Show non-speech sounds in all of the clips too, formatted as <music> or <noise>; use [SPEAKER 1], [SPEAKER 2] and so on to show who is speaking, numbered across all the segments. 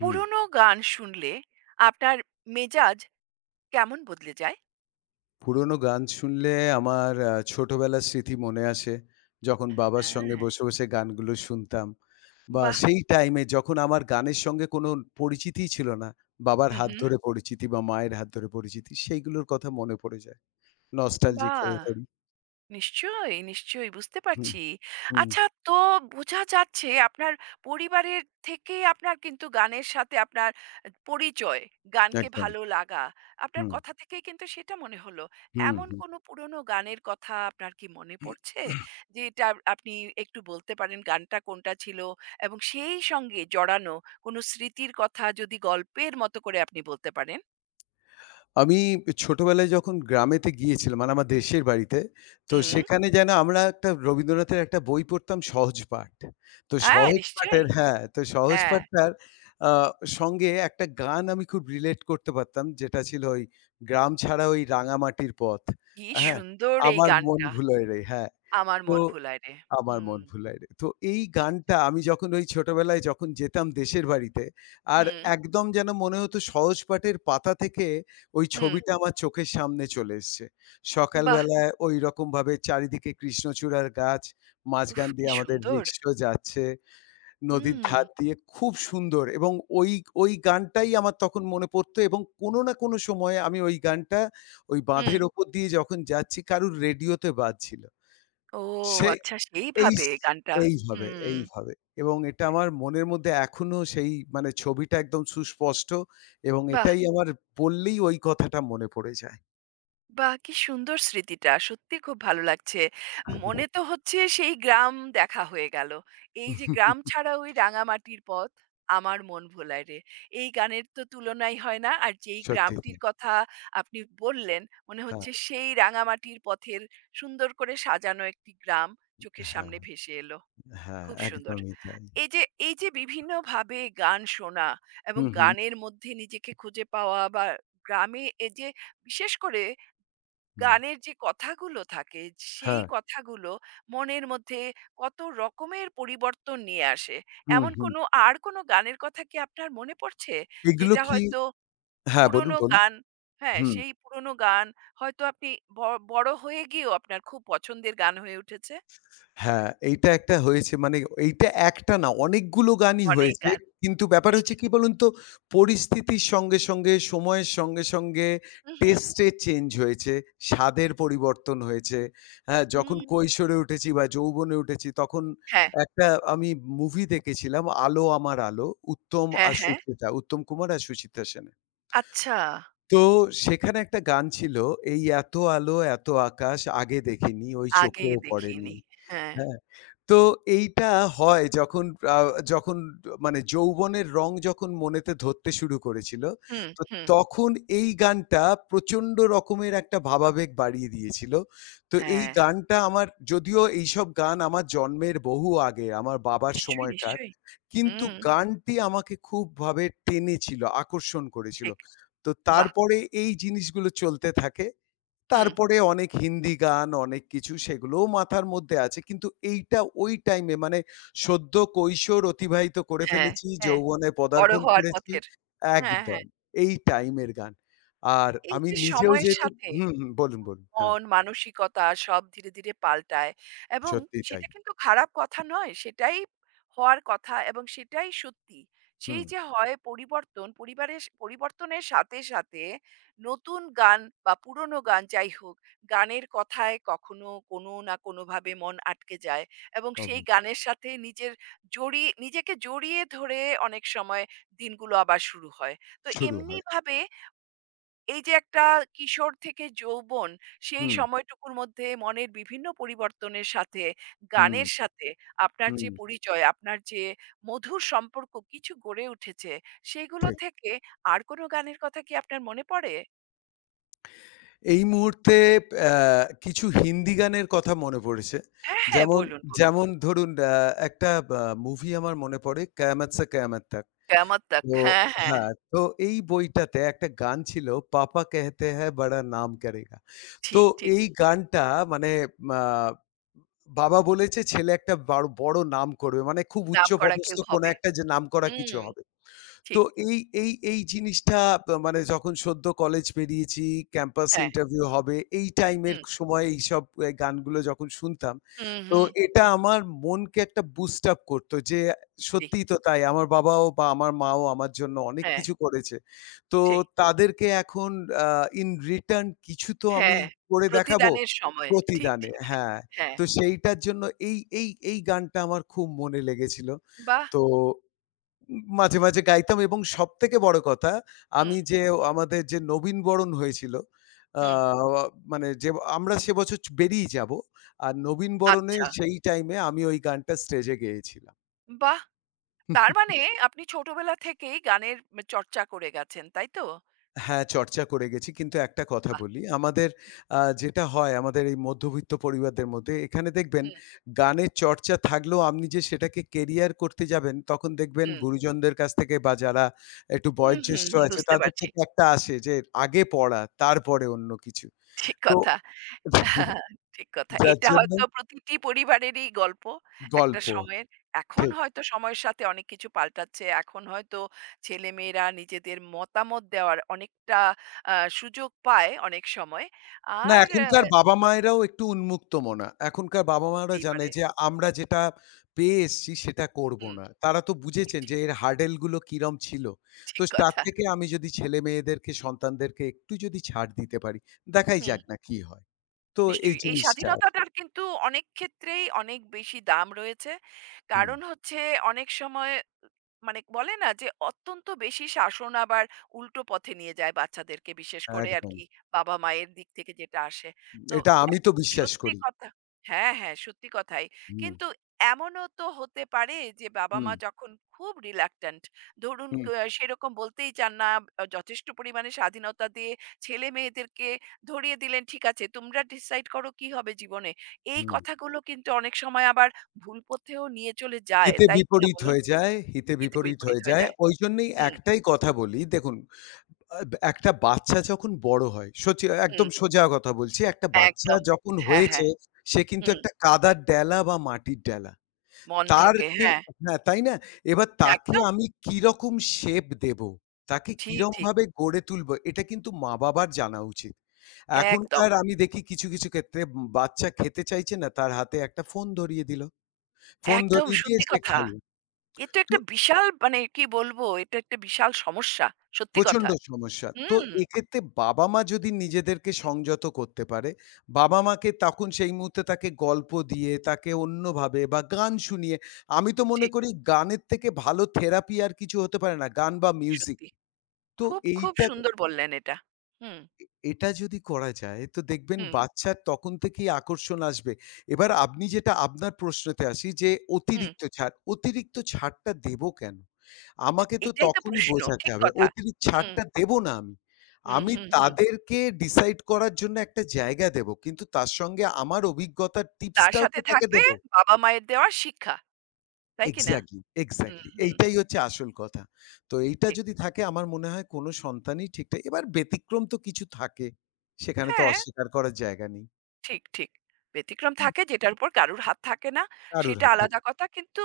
[SPEAKER 1] হুম।
[SPEAKER 2] গান শুনলে আপনার মেজাজ কেমন বদলে যায়?
[SPEAKER 1] পুরোনো গান শুনলে আমার ছোটবেলার স্মৃতি মনে আসে। যখন বাবার সঙ্গে
[SPEAKER 2] হ্যাঁ।
[SPEAKER 1] বসে, বসে গানগুলো শুনতাম বা
[SPEAKER 2] বাহ!
[SPEAKER 1] সেই টাইমে যখন আমার গানের সঙ্গে কোনো পরিচিতিই ছিল না। বাবার
[SPEAKER 2] হু,
[SPEAKER 1] হাত
[SPEAKER 2] হু।
[SPEAKER 1] ধরে পরিচিতি বা মায়ের হাত ধরে পরিচিতি সেইগুলোর কথা মনে পড়ে যায়। নস্টালজিক
[SPEAKER 2] বাহ!
[SPEAKER 1] হয়ে পড়ি।
[SPEAKER 2] নিশ্চয়ই, নিশ্চয়ই বুঝতে
[SPEAKER 1] হুম,
[SPEAKER 2] পারছি।
[SPEAKER 1] হুম,
[SPEAKER 2] আচ্ছা তো বোঝা যাচ্ছে আপনার পরিবারের থেকে আপনার কিন্তু গানের সাথে আপনার পরিচয়, গানকে
[SPEAKER 1] একদম।
[SPEAKER 2] ভালো লাগা। আপনার
[SPEAKER 1] হুম,
[SPEAKER 2] কথা থেকেই কিন্তু সেটা মনে হলো।
[SPEAKER 1] হুম,
[SPEAKER 2] এমন
[SPEAKER 1] হুম।
[SPEAKER 2] কোনো পুরনো গানের কথা আপনার কি মনে পড়ছে? যে এটা আপনি একটু বলতে পারেন গানটা কোনটা ছিল? এবং সেই সঙ্গে জড়ানো কোনো স্মৃতির কথা যদি গল্পের মতো করে আপনি বলতে পারেন?
[SPEAKER 1] আমি ছোটবেলায় যখন গ্রামেতে গিয়েছিলাম, মানে আমার দেশের বাড়িতে, তো আচ্ছা।
[SPEAKER 2] হুম,
[SPEAKER 1] সেখানে যেন আমরা একটা রবীন্দ্রনাথের একটা বই পড়তাম 'সহজপাঠ'। তো
[SPEAKER 2] হ্যাঁ নিশ্চয়ই।
[SPEAKER 1] সহজপাঠের হ্যাঁ, তো
[SPEAKER 2] হ্যাঁ,
[SPEAKER 1] সহজপাঠটার আ সঙ্গে একটা গান আমি খুব রিলেট করতে পারতাম, যেটা ছিল ওই 'গ্রাম ছাড়া ওই রাঙা মাটির পথ',
[SPEAKER 2] কি
[SPEAKER 1] হ্যাঁ?
[SPEAKER 2] সুন্দর এই
[SPEAKER 1] 'আমার মন
[SPEAKER 2] গানটা।
[SPEAKER 1] ভুলোয় রে' হ্যাঁ,
[SPEAKER 2] আমার
[SPEAKER 1] তো
[SPEAKER 2] মন ভুলায় রে।
[SPEAKER 1] আমার
[SPEAKER 2] হুম।
[SPEAKER 1] মন ভুলায় রে। তো এই
[SPEAKER 2] স
[SPEAKER 1] গানটা আমি যখন ওই ছোটবেলায় যখন যেতাম দেশের বাড়িতে, আর
[SPEAKER 2] হুম,
[SPEAKER 1] একদম যেন মনে হতো সহজ পাঠের পাতা থেকে ওই
[SPEAKER 2] হুম।
[SPEAKER 1] ছবিটা আমার চোখের সামনে চলে এসছে।
[SPEAKER 2] বাহ!
[SPEAKER 1] সকালবেলায় ঐরকমভাবে চারিদিকে কৃষ্ণচূড়ার গাছ,
[SPEAKER 2] উফ
[SPEAKER 1] মাঝখান
[SPEAKER 2] কি
[SPEAKER 1] দিয়ে আমাদের
[SPEAKER 2] সুন্দর।
[SPEAKER 1] রিক্সা যাচ্ছে, নদীর
[SPEAKER 2] হুম,
[SPEAKER 1] ধার দিয়ে খুব সুন্দর এবং ওই ওই গানটাই আমার তখন মনে পড়তো এবং কোনো না কোনো সময়ে আমি ওই গানটা ওই
[SPEAKER 2] হুম।
[SPEAKER 1] বাঁধের ওপর দিয়ে যখন যাচ্ছি কারুর রেডিওতে বাজছিল।
[SPEAKER 2] ও
[SPEAKER 1] সেই
[SPEAKER 2] আচ্ছা
[SPEAKER 1] এই
[SPEAKER 2] সেইভাবে
[SPEAKER 1] স
[SPEAKER 2] গানটা।
[SPEAKER 1] এইভাবে,
[SPEAKER 2] হুম,
[SPEAKER 1] এইভাবে এবং এটা আমার মনের মধ্যে এখনো সেই মানে ছবিটা একদম সুস্পষ্ট এবং
[SPEAKER 2] বাহ!
[SPEAKER 1] এটাই আমার পড়লেই ওই কথাটা মনে পড়ে যায়।
[SPEAKER 2] বাহ! কি সুন্দর স্মৃতিটা। সত্যিই খুব ভালো লাগছে। মনে তো হচ্ছে সেই গ্রাম দেখা হয়ে গেল। এই যে গ্রাম ছাড়া ওই রাঙামাটির পথ আমার মন ভোলায় রে। এই গানের তো তুলনাই হয় না। আর যেই
[SPEAKER 1] সত্যি তাই।
[SPEAKER 2] গ্রামটির কথা আপনি বললেন, মনে
[SPEAKER 1] হ্যাঁ,
[SPEAKER 2] হচ্ছে সেই রাঙামাটির পথের সুন্দর করে সাজানো একটি গ্রাম চোখের
[SPEAKER 1] হ্যাঁ,
[SPEAKER 2] সামনে ভেসে এলো।
[SPEAKER 1] হ্যাঁ,
[SPEAKER 2] খুব সুন্দর।
[SPEAKER 1] একদমই তাই।
[SPEAKER 2] এই যে এই যে বিভিন্নভাবে গান শোনা এবং
[SPEAKER 1] হুম, হুম,
[SPEAKER 2] গানের মধ্যে নিজেকে খুঁজে পাওয়া বা গ্রামে এই যে বিশেষ করে
[SPEAKER 1] হুম।
[SPEAKER 2] গানের যে কথাগুলো থাকে, সেই
[SPEAKER 1] হ্যাঁ,
[SPEAKER 2] কথাগুলো মনের মধ্যে কত রকমের পরিবর্তন নিয়ে আসে।
[SPEAKER 1] হুম,
[SPEAKER 2] এমন
[SPEAKER 1] হুম।
[SPEAKER 2] কোনো আর কোনো গানের কথা কি আপনার মনে পড়ছে?
[SPEAKER 1] এগুলো
[SPEAKER 2] যেটা
[SPEAKER 1] কি
[SPEAKER 2] হয়তো
[SPEAKER 1] হ্যাঁ, বলুন,
[SPEAKER 2] পুরোনো
[SPEAKER 1] বলুন।
[SPEAKER 2] গান হ্যাঁ,
[SPEAKER 1] হুম।
[SPEAKER 2] সেই পুরোনো গান হয়তো আপনি ব বড় হয়ে গিয়েও আপনার খুব পছন্দের গান হয়ে উঠেছে?
[SPEAKER 1] হ্যাঁ, এইটা একটা হয়েছে মানে এইটা একটা না অনেকগুলো গানই
[SPEAKER 2] অনেক
[SPEAKER 1] হয়েছে।
[SPEAKER 2] গান
[SPEAKER 1] কিন্তু ব্যাপার হচ্ছে
[SPEAKER 2] নিশ্চয়ই।
[SPEAKER 1] কি বলুন তো? পরিস্থিতির সঙ্গে, সঙ্গে সময়ের সঙ্গে, সঙ্গে
[SPEAKER 2] হু, হু।
[SPEAKER 1] টেস্টে চেঞ্জ হয়েছে, স্বাদের পরিবর্তন হয়েছে। হ্যাঁ, যখন
[SPEAKER 2] হুম।
[SPEAKER 1] কৈশোরে উঠেছি বা যৌবনে উঠেছি তখন
[SPEAKER 2] হ্যাঁ,
[SPEAKER 1] একটা আমি মুভি দেখেছিলাম 'আলো আমার আলো' উত্তম
[SPEAKER 2] হ্যাঁ,
[SPEAKER 1] আর
[SPEAKER 2] হ্যাঁ।
[SPEAKER 1] সুচিত্রা, উত্তম কুমার আর সুচিত্রা সেনের।
[SPEAKER 2] আচ্ছা,
[SPEAKER 1] তো সেখানে একটা গান ছিল, এই এত আলো এত আকাশ আগে দেখিনি, ওই
[SPEAKER 2] আগে
[SPEAKER 1] চোখেও পড়েনি।
[SPEAKER 2] দেখিনি। হ্যাঁ।
[SPEAKER 1] হ্যাঁ। তো এইটা হয় আ যখন মানে যৌবনের রং যখন মনেতে ধরতে শুরু করেছিল,
[SPEAKER 2] হুম,
[SPEAKER 1] তো
[SPEAKER 2] হুম।
[SPEAKER 1] তখন এই গানটা প্রচণ্ড রকমের একটা ভাবাবেগ বাড়িয়ে দিয়েছিল। তো এই
[SPEAKER 2] হ্যাঁ,
[SPEAKER 1] গানটা আমার যদিও এইসব গান আমার জন্মের বহু আগে, আমার বাবার
[SPEAKER 2] নিশ্চয়ই,
[SPEAKER 1] সময়কার।
[SPEAKER 2] নিশ্চয়ই।
[SPEAKER 1] কিন্তু
[SPEAKER 2] হুম,
[SPEAKER 1] গানটি আমাকে খুবভাবে টেনেছিল, আকর্ষণ করেছিল।
[SPEAKER 2] ঠিক।
[SPEAKER 1] তো
[SPEAKER 2] বাহ!
[SPEAKER 1] তারপরে এই জিনিসগুলো চলতে থাকে।
[SPEAKER 2] হুম।
[SPEAKER 1] তারপরে অনেক হিন্দি গান, অনেক কিছু সেগুলোও মাথার মধ্যে আছে। কিন্তু এইটা ওই টাইমে মানে সদ্য কৈশোর অতিবাহিত করে
[SPEAKER 2] হ্যাঁ,
[SPEAKER 1] ফেলেছি,
[SPEAKER 2] হ্যাঁ,
[SPEAKER 1] যৌবনে
[SPEAKER 2] বড়
[SPEAKER 1] পদার্পণ
[SPEAKER 2] হওয়ার
[SPEAKER 1] করেছি
[SPEAKER 2] পথের। হ্যাঁ,
[SPEAKER 1] একদম।
[SPEAKER 2] হ্যাঁ।
[SPEAKER 1] এই টাইমের গান। আর
[SPEAKER 2] এই
[SPEAKER 1] আমি
[SPEAKER 2] যে
[SPEAKER 1] নিজেও
[SPEAKER 2] সময়ের
[SPEAKER 1] যেহেতু
[SPEAKER 2] সাথে
[SPEAKER 1] হুম, হুম, বলুন, বলুন। হ্যাঁ,
[SPEAKER 2] মন, মানসিকতা সব ধীরে, ধীরে পাল্টায় এবং
[SPEAKER 1] সত্যিই তাই।
[SPEAKER 2] সেটা কিন্তু খারাপ কথা নয়। সেটাই হওয়ার কথা এবং সেটাই সত্যি।
[SPEAKER 1] হুম,
[SPEAKER 2] সেই যে হয় পরিবর্তন, পরিবারের পরিবর্তনের সাথে, সাথে নতুন গান বা পুরনো গান যাই হোক, গানের কথায় কখনো কোনো না কোনোভাবে মন আটকে যায় এবং সেই
[SPEAKER 1] অব-
[SPEAKER 2] গানের সাথে নিজের জড়িয়ে নিজেকে জড়িয়ে ধরে অনেক সময় দিনগুলো আবার শুরু হয়। তো
[SPEAKER 1] শুরু হয়।
[SPEAKER 2] এমনিভাবে এই যে একটা কিশোর থেকে যৌবন, সেই
[SPEAKER 1] হুম,
[SPEAKER 2] সময়টুকুর মধ্যে মনের বিভিন্ন পরিবর্তনের সাথে,
[SPEAKER 1] হুম,
[SPEAKER 2] গানের সাথে আপনার
[SPEAKER 1] হুম,
[SPEAKER 2] যে পরিচয়, আপনার যে মধুর সম্পর্ক কিছু গড়ে উঠেছে, সেগুলো
[SPEAKER 1] ঠিক।
[SPEAKER 2] থেকে আর কোনো গানের কথা কি আপনার মনে পড়ে?
[SPEAKER 1] এই মুহূর্তে আ কিছু হিন্দি গানের কথা মনে পড়েছে।
[SPEAKER 2] হ্যাঁ, হ্যাঁ,
[SPEAKER 1] যেমন
[SPEAKER 2] বলুন, বলুন।
[SPEAKER 1] যেমন ধরুন একটা বা মুভি আমার মনে পড়ে 'কেয়ামত সে কেয়ামত তক'।
[SPEAKER 2] 'কেয়ামত তাক'
[SPEAKER 1] তো
[SPEAKER 2] হ্যাঁ, হ্যাঁ।
[SPEAKER 1] হ্যাঁ, তো এই বইটাতে একটা গান ছিল 'পাপা কেহতে হ্যায় বড়া নাম করেগা।' তো
[SPEAKER 2] ঠিক, ঠিক।
[SPEAKER 1] এই গানটা মানে মা বাবা বলেছে ছেলে একটা বড় নাম করবে। মানে খুব
[SPEAKER 2] নামকরা
[SPEAKER 1] উচ্চপদস্থ
[SPEAKER 2] কেউ
[SPEAKER 1] কোনো
[SPEAKER 2] হবে।
[SPEAKER 1] একটা যে নামকরা
[SPEAKER 2] হুম,
[SPEAKER 1] কিছু হবে। তো
[SPEAKER 2] ঠিক।
[SPEAKER 1] এই এই এই জিনিসটা মানে যখন সদ্য কলেজ বেরিয়েছি, ক্যাম্পাস
[SPEAKER 2] হ্যাঁ,
[SPEAKER 1] ইন্টারভিউ হবে, এই টাইমের
[SPEAKER 2] হুম,
[SPEAKER 1] সময় এইসব গানগুলো যখন শুনতাম,
[SPEAKER 2] হুম,
[SPEAKER 1] তো
[SPEAKER 2] হুম।
[SPEAKER 1] এটা আমার মনকে একটা বুস্ট আপ করত যে
[SPEAKER 2] ঠিক।
[SPEAKER 1] সত্যিই তো তাই। আমার বাবাও বা আমার মাও আমার জন্য অনেক
[SPEAKER 2] হ্যাঁ,
[SPEAKER 1] কিছু করেছে। তো
[SPEAKER 2] ঠিক।
[SPEAKER 1] তাদেরকে এখন আ ইন রিটার্ন কিছু তো আমি
[SPEAKER 2] হ্যাঁ,
[SPEAKER 1] করে দেখাবো
[SPEAKER 2] প্রতিদানের সময়। ঠিক,
[SPEAKER 1] প্রতিদানে
[SPEAKER 2] ঠিক।
[SPEAKER 1] হ্যাঁ।
[SPEAKER 2] হ্যাঁ,
[SPEAKER 1] তো সেইটার জন্য এই এই এই গানটা আমার খুব মনে লেগেছিল।
[SPEAKER 2] বাহ!
[SPEAKER 1] তো মাঝে, মাঝে গাইতাম এবং সবথেকে বড় কথা আমি
[SPEAKER 2] হুম,
[SPEAKER 1] যে আমাদের যে নবীনবরণ হয়েছিল আ
[SPEAKER 2] হুম।
[SPEAKER 1] মানে যে আমরা সে বছর বেরিয়ে যাব। আর নবীনবরণে
[SPEAKER 2] আচ্ছা,
[SPEAKER 1] সেই টাইমে আমি ওই গানটা স্টেজে গেয়েছিলাম।
[SPEAKER 2] বাহ! তার মানে আপনি ছোটবেলা থেকেই গানের চর্চা করে গেছেন, তাই তো?
[SPEAKER 1] হ্যাঁ, চর্চা করে গেছি। কিন্তু একটা কথা
[SPEAKER 2] বাহ!
[SPEAKER 1] বলি, আমাদের যেটা হয় আমাদের এই মধ্যবিত্ত পরিবারদের মধ্যে, এখানে দেখবেন
[SPEAKER 2] হুম,
[SPEAKER 1] গানের চর্চা থাকলেও আপনি যে সেটাকে কেরিয়ার করতে যাবেন, তখন দেখবেন
[SPEAKER 2] হুম।
[SPEAKER 1] গুরুজনদের কাছ থেকে বা যারা একটু
[SPEAKER 2] হুম, হুম,
[SPEAKER 1] বয়োজ্যেষ্ঠ
[SPEAKER 2] হুম,
[SPEAKER 1] আছে
[SPEAKER 2] বুঝতে
[SPEAKER 1] তাদের
[SPEAKER 2] পারছি।
[SPEAKER 1] থেকে একটা আসে যে আগে পড়া, তারপরে অন্য কিছু।
[SPEAKER 2] ঠিক
[SPEAKER 1] তো
[SPEAKER 2] কথা। ঠিক কথা।
[SPEAKER 1] যার
[SPEAKER 2] এটা
[SPEAKER 1] জন্য
[SPEAKER 2] হয়তো প্রতিটি পরিবারেরই গল্প একটা
[SPEAKER 1] গল্প।
[SPEAKER 2] সময়ের। এখন
[SPEAKER 1] ঠিক।
[SPEAKER 2] হয়তো সময়ের সাথে অনেক কিছু পাল্টাচ্ছে। এখন হয়তো ছেলেমেয়েরা নিজেদের মতামত দেওয়ার অনেকটা আ সুযোগ পায় অনেক সময়।
[SPEAKER 1] না,
[SPEAKER 2] আর
[SPEAKER 1] এখনকার বাবা-মায়েরাও একটু উন্মুক্ত মনা। এখনকার বাবা-মায়েরা
[SPEAKER 2] হতেই
[SPEAKER 1] জানে
[SPEAKER 2] পারে।
[SPEAKER 1] যে আমরা যেটা পেয়ে এসছি সেটা করব
[SPEAKER 2] হুম,
[SPEAKER 1] না। তারা তো
[SPEAKER 2] ঠিক,
[SPEAKER 1] বুঝেছেন যে
[SPEAKER 2] ঠিক,
[SPEAKER 1] এর হার্ডেল গুলো কিরম ছিল। তো
[SPEAKER 2] ঠিক
[SPEAKER 1] তার
[SPEAKER 2] কথা।
[SPEAKER 1] থেকে আমি যদি ছেলে-মেয়েদেরকে সন্তানদেরকে একটু যদি ছাড় দিতে পারি, দেখাই
[SPEAKER 2] হুম।
[SPEAKER 1] যাক না কি হয়। তো এই
[SPEAKER 2] নিশ্চয়ই। এই
[SPEAKER 1] জিনিসটা আছে।
[SPEAKER 2] স্বাধীনতাটার কিন্তু অনেক ক্ষেত্রেই অনেক বেশি দাম রয়েছে।
[SPEAKER 1] হুম,
[SPEAKER 2] কারণ হচ্ছে অনেক সময় মানে বলে না যে অত্যন্ত বেশি শাসন আবার উল্টো পথে নিয়ে যায় বাচ্চাদেরকে বিশেষ করে
[SPEAKER 1] একদম।
[SPEAKER 2] আরকি বাবা মায়ের দিক থেকে যেটা আসে। তো
[SPEAKER 1] এটা
[SPEAKER 2] অ্যা
[SPEAKER 1] আমি তো বিশ্বাস
[SPEAKER 2] সত্যি
[SPEAKER 1] করি।
[SPEAKER 2] কথা হ্যাঁ, হ্যাঁ সত্যি কথাই।
[SPEAKER 1] হুম,
[SPEAKER 2] কিন্তু এমনও তো হতে পারে যে বাবা
[SPEAKER 1] হুম,
[SPEAKER 2] মা যখন খুব reluctant ধরুন
[SPEAKER 1] হুম,
[SPEAKER 2] ক আহ সেরকম বলতেই চান না যথেষ্ট পরিমাণে স্বাধীনতা দিয়ে ছেলে-মেয়েদেরকে ধরিয়ে দিলেন ঠিক আছে তোমরা decide করো কি হবে জীবনে। এই
[SPEAKER 1] হুম।
[SPEAKER 2] কথাগুলো কিন্তু অনেক সময় আবার ভুল পথেও নিয়ে চলে যায়।
[SPEAKER 1] হিতে
[SPEAKER 2] তাই কিনা
[SPEAKER 1] বিপরীত
[SPEAKER 2] বলুন?
[SPEAKER 1] হয়ে যায় হিতে
[SPEAKER 2] হিতে
[SPEAKER 1] বিপরীত
[SPEAKER 2] বিপরীত
[SPEAKER 1] হয়ে
[SPEAKER 2] হয়ে
[SPEAKER 1] যায়।
[SPEAKER 2] যায়।
[SPEAKER 1] ওইজন্যেই
[SPEAKER 2] হুম,
[SPEAKER 1] একটাই কথা বলি, দেখুন আ একটা বাচ্চা যখন বড় হয়, সচি একদম
[SPEAKER 2] হুম,
[SPEAKER 1] সোজা কথা বলছি। একটা বাচ্চা
[SPEAKER 2] একদম।
[SPEAKER 1] যখন
[SPEAKER 2] হ্যাঁ,
[SPEAKER 1] হয়েছে,
[SPEAKER 2] হ্যাঁ।
[SPEAKER 1] সে কিন্তু
[SPEAKER 2] হুম,
[SPEAKER 1] একটা কাদার ডেলা বা মাটির ডেলা।
[SPEAKER 2] মন
[SPEAKER 1] তার
[SPEAKER 2] থেকে
[SPEAKER 1] কি
[SPEAKER 2] হ্যাঁ,
[SPEAKER 1] হ্যাঁ, তাই না? এবার তাকে
[SPEAKER 2] একদম
[SPEAKER 1] আমি কিরকম শেপ দেব? তাকে
[SPEAKER 2] ঠিক, ঠিক।
[SPEAKER 1] কিরমভাবে গড়ে তুলবো? এটা কিন্তু মা-বাবার জানা উচিত।
[SPEAKER 2] একদম,
[SPEAKER 1] এখনকার আমি দেখি কিছু, কিছু ক্ষেত্রে বাচ্চা খেতে চাইছে না, তার হাতে একটা ফোন ধরিয়ে দিল। ফোন
[SPEAKER 2] একদম
[SPEAKER 1] ধরিয়ে দিয়ে
[SPEAKER 2] সত্যি
[SPEAKER 1] সে
[SPEAKER 2] কথা।
[SPEAKER 1] খাইয়ে
[SPEAKER 2] এ তো
[SPEAKER 1] তো
[SPEAKER 2] একটা বিশাল মানে কি বলবো, এটা একটা বিশাল সমস্যা। সত্যি
[SPEAKER 1] প্রচণ্ড
[SPEAKER 2] কথা।
[SPEAKER 1] সমস্যা। তো
[SPEAKER 2] হুম,
[SPEAKER 1] এক্ষেত্রে বাবা-মা যদি নিজেদেরকে সংযত করতে পারে, বাবা-মাকে তখন সেই মুহূর্তে তাকে গল্প দিয়ে, তাকে অন্যভাবে বা গান শুনিয়ে আমি তো মনে
[SPEAKER 2] ঠিক,
[SPEAKER 1] করি গানের থেকে ভালো থেরাপি আর কিছু হতে পারে না। গান বা মিউজিক।
[SPEAKER 2] সত্যি।
[SPEAKER 1] তো
[SPEAKER 2] খুব, খুব
[SPEAKER 1] এইটা
[SPEAKER 2] সুন্দর বললেন এটা। হুম,
[SPEAKER 1] এ এটা যদি করা যায় তো দেখবেন
[SPEAKER 2] হুম,
[SPEAKER 1] বাচ্চার তখন থেকেই আকর্ষণ আসবে। এবার আপনি যেটা আপনার প্রশ্নতে আসি যে
[SPEAKER 2] হুম।
[SPEAKER 1] অতিরিক্ত ছাড়, অতিরিক্ত ছাড়টা দেবো কেন? আমাকে তো
[SPEAKER 2] এটাই তো
[SPEAKER 1] তখনই
[SPEAKER 2] প্রশ্ন।
[SPEAKER 1] বোঝাতে
[SPEAKER 2] ঠিক
[SPEAKER 1] হবে।
[SPEAKER 2] কথা।
[SPEAKER 1] অতিরিক্ত
[SPEAKER 2] হুম,
[SPEAKER 1] ছাড়টা দেবো না আমি।
[SPEAKER 2] হুম,
[SPEAKER 1] আমি
[SPEAKER 2] হুম, হুম।
[SPEAKER 1] তাদেরকে ডিসাইড করার জন্য একটা জায়গা দেবো। কিন্তু তার সঙ্গে আমার অভিজ্ঞতার
[SPEAKER 2] তার
[SPEAKER 1] টিপসটাও তো
[SPEAKER 2] সাথে
[SPEAKER 1] তাকে
[SPEAKER 2] থাকবে
[SPEAKER 1] দেবো।
[SPEAKER 2] বাবা-মায়ের দেওয়া শিক্ষা। তাই কিনা?
[SPEAKER 1] এক্সাক্টলি,
[SPEAKER 2] হুম,
[SPEAKER 1] এক্সাক্টলি।
[SPEAKER 2] হুম।
[SPEAKER 1] এইটাই হচ্ছে
[SPEAKER 2] ঠিক,
[SPEAKER 1] আসল কথা। তো এইটা
[SPEAKER 2] ঠিক।
[SPEAKER 1] যদি থাকে আমার মনে হয় কোন সন্তানই ঠিকঠাক এবার ব্যতিক্রম তো কিছু থাকে। সেখানে তো
[SPEAKER 2] হ্যাঁ।
[SPEAKER 1] অস্বীকার করার জায়গা নেই।
[SPEAKER 2] ঠিক, ঠিক। ব্যতিক্রম
[SPEAKER 1] হুম।
[SPEAKER 2] থাকে যেটার উপর কারুর হাত থাকে না,
[SPEAKER 1] কারুর
[SPEAKER 2] সেটা
[SPEAKER 1] হাত
[SPEAKER 2] হুম।
[SPEAKER 1] থাকে
[SPEAKER 2] আলাদা কথা। কিন্তু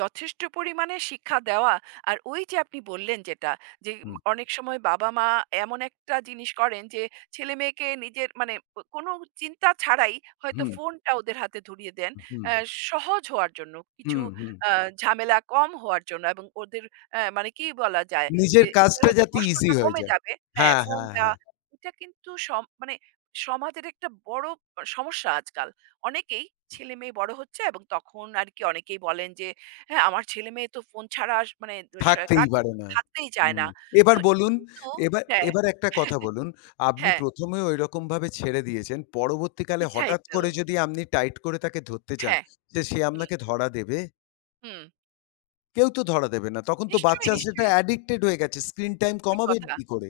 [SPEAKER 2] যথেষ্ট পরিমাণে শিক্ষা দেওয়া আর ওই যে আপনি বললেন যেটা, যে
[SPEAKER 1] হুম,
[SPEAKER 2] অনেক সময় বাবা-মা এমন একটা জিনিস করেন যে ছেলে-মেয়েকে নিজের মানে ও কোনো চিন্তা ছাড়াই হয়তো
[SPEAKER 1] হুম,
[SPEAKER 2] ফোনটা ওদের হাতে ধরিয়ে দেন।
[SPEAKER 1] হুম,
[SPEAKER 2] অ্যা সহজ হওয়ার জন্য, কিছু
[SPEAKER 1] হুম, হুম।
[SPEAKER 2] আ ঝামেলা কম হওয়ার জন্য এবং ওদের মানে কি বলা যায়?
[SPEAKER 1] নিজের
[SPEAKER 2] যে এতে
[SPEAKER 1] কাজটা
[SPEAKER 2] হয়তো
[SPEAKER 1] যাতে ইজি
[SPEAKER 2] কষ্টটা
[SPEAKER 1] হয়ে
[SPEAKER 2] কমে
[SPEAKER 1] যায়।
[SPEAKER 2] যাবে। হ্যাঁ,
[SPEAKER 1] হ্যাঁ,
[SPEAKER 2] ফোন
[SPEAKER 1] হ্যাঁ,
[SPEAKER 2] দেওয়া।
[SPEAKER 1] হ্যাঁ।
[SPEAKER 2] এটা কিন্তু সম মানে সমাজের একটা বড় সমস্যা আজকাল। অনেকেই ছেলেমেয়ে বড় হচ্ছে এবং তখন আর কি অনেকেই বলেন যে, "হ্যাঁ, আমার ছেলেমেয়ে তো ফোন ছাড়া আস মানে স
[SPEAKER 1] থাকতেই
[SPEAKER 2] কাট
[SPEAKER 1] পারে না।
[SPEAKER 2] থাকতেই চায়
[SPEAKER 1] হুম।
[SPEAKER 2] না।"
[SPEAKER 1] এবার
[SPEAKER 2] তো
[SPEAKER 1] বলুন,
[SPEAKER 2] কিন্তু
[SPEAKER 1] এবার
[SPEAKER 2] হ্যাঁ,
[SPEAKER 1] এবার একটা কথা
[SPEAKER 2] <laughs>
[SPEAKER 1] বলুন। আপনি
[SPEAKER 2] হ্যাঁ,
[SPEAKER 1] ১ম এ ঐরকমভাবে ছেড়ে দিয়েছেন। পরবর্তীকালে হুম।
[SPEAKER 2] এটাই
[SPEAKER 1] হঠাৎ
[SPEAKER 2] তো।
[SPEAKER 1] করে যদি আপনি টাইট করে তাকে ধরতে চান,
[SPEAKER 2] হ্যাঁ,
[SPEAKER 1] যে সে
[SPEAKER 2] হুম,
[SPEAKER 1] আপনাকে ধরা দেবে?
[SPEAKER 2] হুম।
[SPEAKER 1] কেউ তো ধরা দেবে না। তখন তো
[SPEAKER 2] নিশ্চয়ই,
[SPEAKER 1] বাচ্চা সেটা
[SPEAKER 2] নিশ্চয়ই।
[SPEAKER 1] অ্যাডিক্টেড হয়ে গেছে। স্ক্রিন টাইম
[SPEAKER 2] ঠিক
[SPEAKER 1] কমাবেন
[SPEAKER 2] কথা।
[SPEAKER 1] কি করে?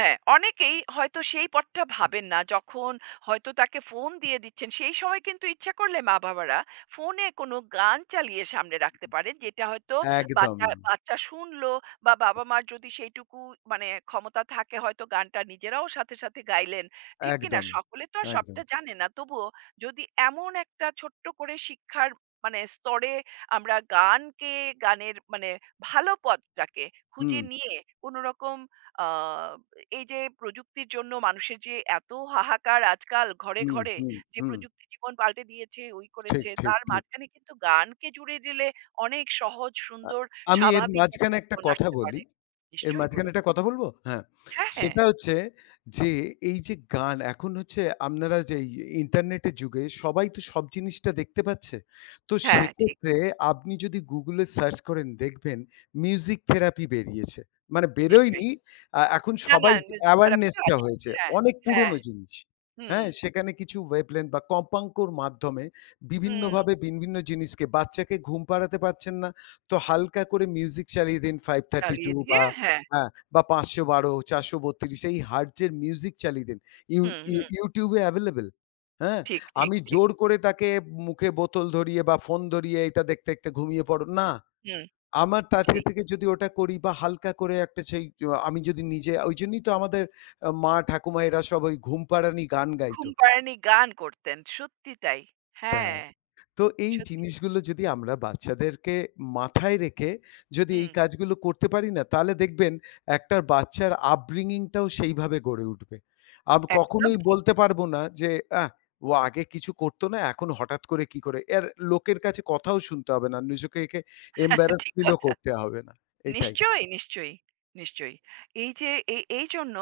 [SPEAKER 2] হ্যাঁ, অনেকেই হয়তো সেই পথটা ভাবেন না। যখন হয়তো তাকে ফোন দিয়ে দিচ্ছেন, সেই সময় কিন্তু ইচ্ছা করলে মা-বাবারা ফোনে কোনো গান চালিয়ে সামনে রাখতে পারেন, যেটা হয়তো বাচ্চা
[SPEAKER 1] একদমই,
[SPEAKER 2] বাচ্চা শুনলো বা বাবা-মার যদি সেইটুকু মানে ক্ষমতা থাকে হয়তো গানটা নিজেরাও সাথে, সাথে গাইলেন। ঠিক কি না?
[SPEAKER 1] একদমই,
[SPEAKER 2] সকলে তো আর
[SPEAKER 1] একদম।
[SPEAKER 2] সবটা জানে না। তবুও যদি এমন একটা ছোট্ট করে শিক্ষার মানে স্তরে আমরা গানকে, গানের মানে ভালো পথটাকে
[SPEAKER 1] হুম,
[SPEAKER 2] খুঁজে নিয়ে কোনরকম আ এই যে প্রযুক্তির জন্য মানুষের যে এত হাহাকার আজকাল ঘরে,
[SPEAKER 1] হুম,
[SPEAKER 2] ঘরে
[SPEAKER 1] হুম,
[SPEAKER 2] যে
[SPEAKER 1] হুম।
[SPEAKER 2] প্রযুক্তি জীবন পাল্টে দিয়েছে, ওই
[SPEAKER 1] ঠিক,
[SPEAKER 2] করেছে,
[SPEAKER 1] ঠিক,
[SPEAKER 2] তার
[SPEAKER 1] ঠিক।
[SPEAKER 2] মাঝখানে কিন্তু গানকে জুড়ে দিলে অনেক সহজ,
[SPEAKER 1] আ
[SPEAKER 2] সুন্দর,
[SPEAKER 1] আমি এর
[SPEAKER 2] স্বাভাবিক একটা
[SPEAKER 1] মাঝখানে একটা
[SPEAKER 2] জীবন
[SPEAKER 1] কথা
[SPEAKER 2] আসতে
[SPEAKER 1] বলি।
[SPEAKER 2] পারে।
[SPEAKER 1] এর
[SPEAKER 2] নিশ্চয়ই
[SPEAKER 1] মাঝখানে
[SPEAKER 2] বলুন।
[SPEAKER 1] একটা কথা বলব? হ্যাঁ।
[SPEAKER 2] হ্যাঁ, হ্যাঁ।
[SPEAKER 1] সেটা হচ্ছে যে এই যে গান এখন হচ্ছে আপনারা যে এই ইন্টারনেটের যুগে সবাই তো সব জিনিসটা দেখতে পাচ্ছে। তো
[SPEAKER 2] হ্যাঁ, ঠিক।
[SPEAKER 1] সেক্ষেত্রে আপনি যদি Google এ সার্চ করেন দেখবেন মিউজিক থেরাপি বেরিয়েছে। মানে
[SPEAKER 2] নিশ্চয়ই।
[SPEAKER 1] বেরোয়নি এখন
[SPEAKER 2] না, না
[SPEAKER 1] সবাই
[SPEAKER 2] মিউজিক থেরাপি
[SPEAKER 1] awareness
[SPEAKER 2] তো
[SPEAKER 1] টা
[SPEAKER 2] আছেই।
[SPEAKER 1] হয়েছে।
[SPEAKER 2] হ্যাঁ,
[SPEAKER 1] অনেক
[SPEAKER 2] হ্যাঁ।
[SPEAKER 1] পুরনো জিনিস।
[SPEAKER 2] হুম,
[SPEAKER 1] হ্যাঁ? সেখানে কিছু wavelength বা কম্পাঙ্কর মাধ্যমে
[SPEAKER 2] হুম।
[SPEAKER 1] বিভিন্নভাবে বিভিন্ন জিনিসকে বাচ্চাকে ঘুম পাড়াতে পারছেন না, তো হালকা করে মিউজিক চালিয়ে দিন 532
[SPEAKER 2] চালিয়ে
[SPEAKER 1] বা
[SPEAKER 2] দিয়ে হ্যাঁ।
[SPEAKER 1] হ্যাঁ, বা ৫১২, ৪৩২ এই হার্টজের মিউজিক চালিয়ে দেন। ইউ
[SPEAKER 2] হুম,
[SPEAKER 1] ইউ
[SPEAKER 2] হুম।
[SPEAKER 1] YouTube এ available হ্যাঁ?
[SPEAKER 2] ঠিক, ঠিক,
[SPEAKER 1] আমি
[SPEAKER 2] ঠিক।
[SPEAKER 1] জোর করে তাকে মুখে বোতল ধরিয়ে বা ফোন ধরিয়ে এটা দেখতে, দেখতে ঘুমিয়ে পড়ো না।
[SPEAKER 2] হুম,
[SPEAKER 1] আমার তাতে
[SPEAKER 2] সেই।
[SPEAKER 1] থেকে যদি ওটা করি বা হালকা করে একটা সেই আমি যদি নিজে ঐজন্যই তো আমাদের মা ঠাকুমা এরা সব ওই ঘুম পাড়ানি গান গাইতো।
[SPEAKER 2] ঘুম পাড়ানি গান করতেন। সত্যি তাই।
[SPEAKER 1] তা
[SPEAKER 2] হ্যাঁ,
[SPEAKER 1] তো এই
[SPEAKER 2] সত্যি।
[SPEAKER 1] জিনিসগুলো যদি আমরা বাচ্চাদেরকে মাথায় রেখে যদি এই
[SPEAKER 2] হুম,
[SPEAKER 1] কাজগুলো করতে পারি না, তাহলে দেখবেন একটা বাচ্চার upbringing-টাও সেইভাবে গড়ে উঠবে।
[SPEAKER 2] একদম
[SPEAKER 1] কখনোই
[SPEAKER 2] ঠিক।
[SPEAKER 1] বলতে পারবো না যে, "আহ! ও আগে কিছু করতো না, এখন হঠাৎ করে কি করে?" এর লোকের কাছে কথাও শুনতে হবে না। নিজেকে একে
[SPEAKER 2] <laughs>
[SPEAKER 1] embarrass
[SPEAKER 2] ঠিক
[SPEAKER 1] feel-ও
[SPEAKER 2] কথা।
[SPEAKER 1] করতে হবে না। এটাই।
[SPEAKER 2] নিশ্চয়ই, নিশ্চয়ই, নিশ্চয়ই। এই যে এইজন্য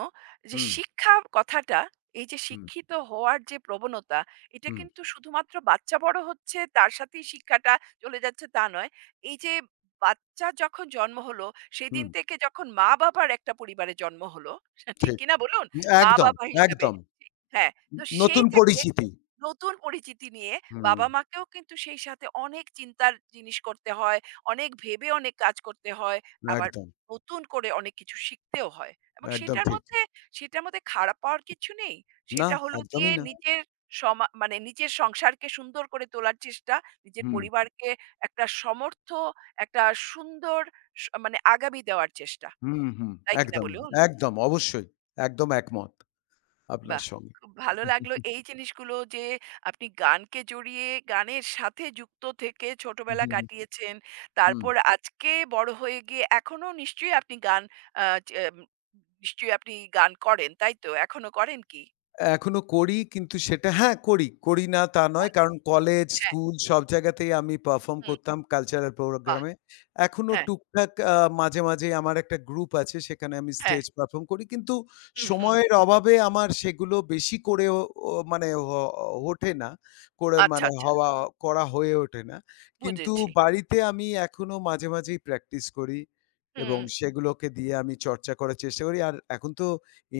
[SPEAKER 2] যে
[SPEAKER 1] হুম,
[SPEAKER 2] শিক্ষা কথাটা, এই যে
[SPEAKER 1] হুম,
[SPEAKER 2] শিক্ষিত হওয়ার যে প্রবণতা, এটা
[SPEAKER 1] হুম,
[SPEAKER 2] কিন্তু শুধুমাত্র বাচ্চা বড় হচ্ছে তার সাথেই শিক্ষাটা চলে যাচ্ছে তা নয়। এই যে বাচ্চার যখন জন্ম হলো, সেদিন
[SPEAKER 1] হুম,
[SPEAKER 2] থেকে যখন মা-বাবার একটা পরিবারে জন্ম হলো, ঠিক
[SPEAKER 1] ঠিক।
[SPEAKER 2] কিনা বলুন?
[SPEAKER 1] একদম,
[SPEAKER 2] মা-বাবা হিসাবে
[SPEAKER 1] একদম।
[SPEAKER 2] হ্যাঁ, তো সেই
[SPEAKER 1] নতুন
[SPEAKER 2] থেকে
[SPEAKER 1] পরিচিতি।
[SPEAKER 2] নতুন পরিচিতি নিয়ে
[SPEAKER 1] হুম,
[SPEAKER 2] বাবা-মাকেও কিন্তু সেই সাথে অনেক চিন্তার জিনিস করতে হয়, অনেক ভেবে অনেক কাজ করতে হয়। আবার
[SPEAKER 1] একদম,
[SPEAKER 2] নতুন করে অনেক কিছু শিখতেও হয় এবং
[SPEAKER 1] একদম
[SPEAKER 2] সেটার
[SPEAKER 1] ঠিক।
[SPEAKER 2] মধ্যে সেটার মধ্যে খারাপ পাওয়ার কিছু নেই।
[SPEAKER 1] না,
[SPEAKER 2] সেটা হলো
[SPEAKER 1] একদমই
[SPEAKER 2] গিয়ে
[SPEAKER 1] না।
[SPEAKER 2] নিজের সমা মানে নিজের সংসারকে সুন্দর করে তোলার চেষ্টা, নিজের
[SPEAKER 1] হুম।
[SPEAKER 2] পরিবারকে একটা সমর্থ, একটা সুন্দর স মানে আগামী দেওয়ার চেষ্টা।
[SPEAKER 1] হুম, হুম।
[SPEAKER 2] তাই কিনা
[SPEAKER 1] একদমই,
[SPEAKER 2] বলুন?
[SPEAKER 1] একদম অবশ্যই। একদম একমত আপনার
[SPEAKER 2] বাহ!
[SPEAKER 1] সঙ্গে।
[SPEAKER 2] খুব ভালো
[SPEAKER 1] হু, হু,
[SPEAKER 2] লাগলো
[SPEAKER 1] হু,
[SPEAKER 2] এই জিনিসগুলো যে আপনি গানকে জড়িয়ে গানের সাথে যুক্ত থেকে
[SPEAKER 1] হু,
[SPEAKER 2] ছোটবেলা
[SPEAKER 1] হু,
[SPEAKER 2] কাটিয়েছেন।
[SPEAKER 1] হু।
[SPEAKER 2] তারপর আজকে বড় হয়ে গিয়ে এখনো নিশ্চয়ই আপনি গান আ চে এম নিশ্চয়ই আপনি গান করেন, তাই তো? এখনো করেন কি?
[SPEAKER 1] এখনো করি কিন্তু সেটা হ্যাঁ, করি। করি না তা নয়।
[SPEAKER 2] বাহ!
[SPEAKER 1] কারণ কলেজ,
[SPEAKER 2] হ্যাঁ,
[SPEAKER 1] স্কুল সব জায়গাতেই আমি পারফর্ম
[SPEAKER 2] হুম,
[SPEAKER 1] করতাম কালচারাল
[SPEAKER 2] বাহ!
[SPEAKER 1] প্রোগ্রামে। এখনো
[SPEAKER 2] হ্যাঁ,
[SPEAKER 1] টুকটাক মাঝে, মাঝেই আমার একটা গ্রুপ আছে সেখানে আমি
[SPEAKER 2] হ্যাঁ,
[SPEAKER 1] স্টেজ পারফর্ম করি। কিন্তু
[SPEAKER 2] হুম, হুম।
[SPEAKER 1] সময়ের অভাবে আমার সেগুলো বেশি করেও ও ও মানে ওঠে না। করে
[SPEAKER 2] আচ্ছা,
[SPEAKER 1] মানে
[SPEAKER 2] আচ্ছা
[SPEAKER 1] হওয়া করা হয়ে ওঠে না। কিন্তু
[SPEAKER 2] বুঝেছি।
[SPEAKER 1] বাড়িতে আমি এখনো মাঝে, মাঝেই প্র্যাকটিস করি এবং
[SPEAKER 2] হুম,
[SPEAKER 1] সেগুলোকে দিয়ে আমি চর্চা করার চেষ্টা করি। আর এখন তো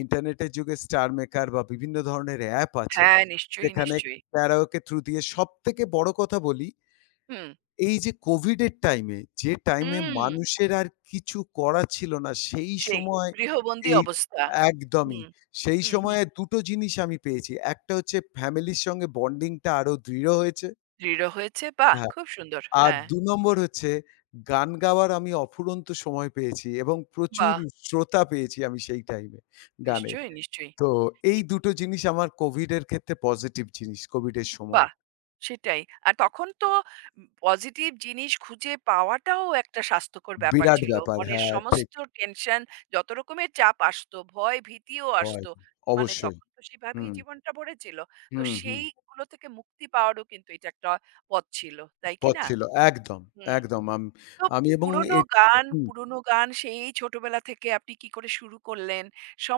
[SPEAKER 1] ইন্টারনেটের যুগে স্টার মেকার বা বিভিন্ন ধরনের অ্যাপ আছে।
[SPEAKER 2] হ্যাঁ, নিশ্চয়ই,
[SPEAKER 1] যেখানে
[SPEAKER 2] নিশ্চয়ই।
[SPEAKER 1] ক্যারাওকে থ্রু দিয়ে সবথেকে বড় কথা বলি,
[SPEAKER 2] হুম,
[SPEAKER 1] এই যে কোভিডের টাইমে যে টাইমে
[SPEAKER 2] হুম,
[SPEAKER 1] মানুষের আর কিছু করার ছিল না, সেই
[SPEAKER 2] সেই
[SPEAKER 1] সময়
[SPEAKER 2] গৃহবন্দী
[SPEAKER 1] এই
[SPEAKER 2] অবস্থা।
[SPEAKER 1] একদমই।
[SPEAKER 2] হুম,
[SPEAKER 1] সেই
[SPEAKER 2] হুম, হুম।
[SPEAKER 1] সময়ে ২ টো জিনিস আমি পেয়েছি। একটা হচ্ছে ফ্যামিলির সঙ্গে বন্ডিংটা আরো দৃঢ় হয়েছে।
[SPEAKER 2] দৃঢ় হয়েছে, বাহ!
[SPEAKER 1] হ্যাঁ,
[SPEAKER 2] খুব সুন্দর।
[SPEAKER 1] আর
[SPEAKER 2] হ্যাঁ,
[SPEAKER 1] ২ নম্বর হচ্ছে গান গাওয়ার আমি অফুরন্ত সময় পেয়েছি এবং প্রচুর
[SPEAKER 2] বাহ!
[SPEAKER 1] শ্রোতা পেয়েছি আমি সেই টাইমে গানের।
[SPEAKER 2] নিশ্চয়ই, নিশ্চয়ই।
[SPEAKER 1] তো এই দুটো জিনিস আমার কোভিড এর ক্ষেত্রে পজিটিভ জিনিস কোভিড এর সময়।
[SPEAKER 2] বাহ! সেটাই। আর তখন তো পজিটিভ জিনিস খুঁজে পাওয়াটাও একটা স্বাস্থ্যকর ব্যাপার
[SPEAKER 1] বিরাট
[SPEAKER 2] ছিল।
[SPEAKER 1] ব্যাপার।
[SPEAKER 2] মনের
[SPEAKER 1] হ্যাঁ, ঠিক
[SPEAKER 2] সমস্ত টেনশন, যত রকমের চাপ আসতো, ভয়, ভীতিও
[SPEAKER 1] ভয়।
[SPEAKER 2] আসতো। মানে
[SPEAKER 1] অবশ্যই।
[SPEAKER 2] তখন তো সেভাবেই
[SPEAKER 1] হুম,
[SPEAKER 2] জীবনটা ভরে ছিল। তো
[SPEAKER 1] হুম, হুম।
[SPEAKER 2] সেইগুলো থেকে মুক্তি পাওয়ারও কিন্তু এটা একটা পথ ছিল। তাই কি
[SPEAKER 1] পথ
[SPEAKER 2] না?
[SPEAKER 1] ছিল। একদম,
[SPEAKER 2] হুম।
[SPEAKER 1] একদম।
[SPEAKER 2] তো
[SPEAKER 1] আমি এবং
[SPEAKER 2] পুরোনো
[SPEAKER 1] এ
[SPEAKER 2] গান,
[SPEAKER 1] হুম,
[SPEAKER 2] পুরোনো গান সেই ছোটবেলা থেকে আপনি কি করে শুরু করলেন?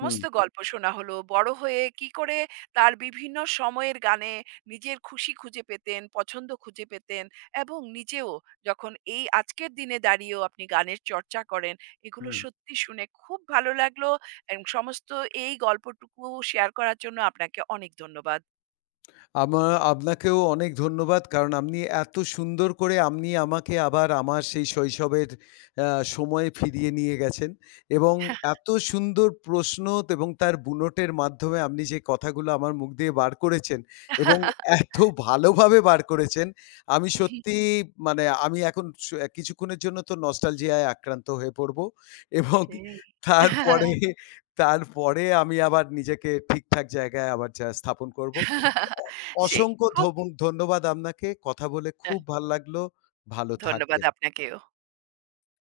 [SPEAKER 1] হুম,
[SPEAKER 2] গল্প শোনা হলো। বড় হয়ে কি করে তার বিভিন্ন সময়ের গানে নিজের খুশি খুঁজে পেতেন, পছন্দ খুঁজে পেতেন এবং নিজেও যখন এই আজকের দিনে দাঁড়িয়েও আপনি গানের চর্চা করেন, এগুলো
[SPEAKER 1] হুম।
[SPEAKER 2] সত্যি শুনে খুব ভালো লাগলো এবং সমস্ত এই গল্পটুকু শেয়ার করার জন্য আপনাকে অনেক ধন্যবাদ।
[SPEAKER 1] আমা আপনাকেও অনেক ধন্যবাদ। কারণ আপনি এত সুন্দর করে আপনি আমাকে আবার আমার সেই শৈশবের আ সময়ে ফিরিয়ে নিয়ে গেছেন এবং এত সুন্দর প্রশ্ন এবং তার বুনটের মাধ্যমে আপনি যে কথাগুলো আমার মুখ দিয়ে বার করেছেন এবং
[SPEAKER 2] <laughs>
[SPEAKER 1] এত ভালোভাবে বার করেছেন, আমি সত্যিই মানে আমি এখন কিছুক্ষণের জন্য তো nostalgia য় আক্রান্ত হয়ে পড়ব এবং
[SPEAKER 2] সেই। <laughs>
[SPEAKER 1] তারপরে, তারপরে আমি আবার নিজেকে ঠিকঠাক জায়গায় আবার যা স্থাপন করব।
[SPEAKER 2] সেই
[SPEAKER 1] অসংখ্য
[SPEAKER 2] খুব
[SPEAKER 1] ধন্যবাদ আপনাকে। কথা বলে খুব ভাল লাগলো। ভালো
[SPEAKER 2] ধন্যবাদ
[SPEAKER 1] থাকবেন।
[SPEAKER 2] আপনাকেও।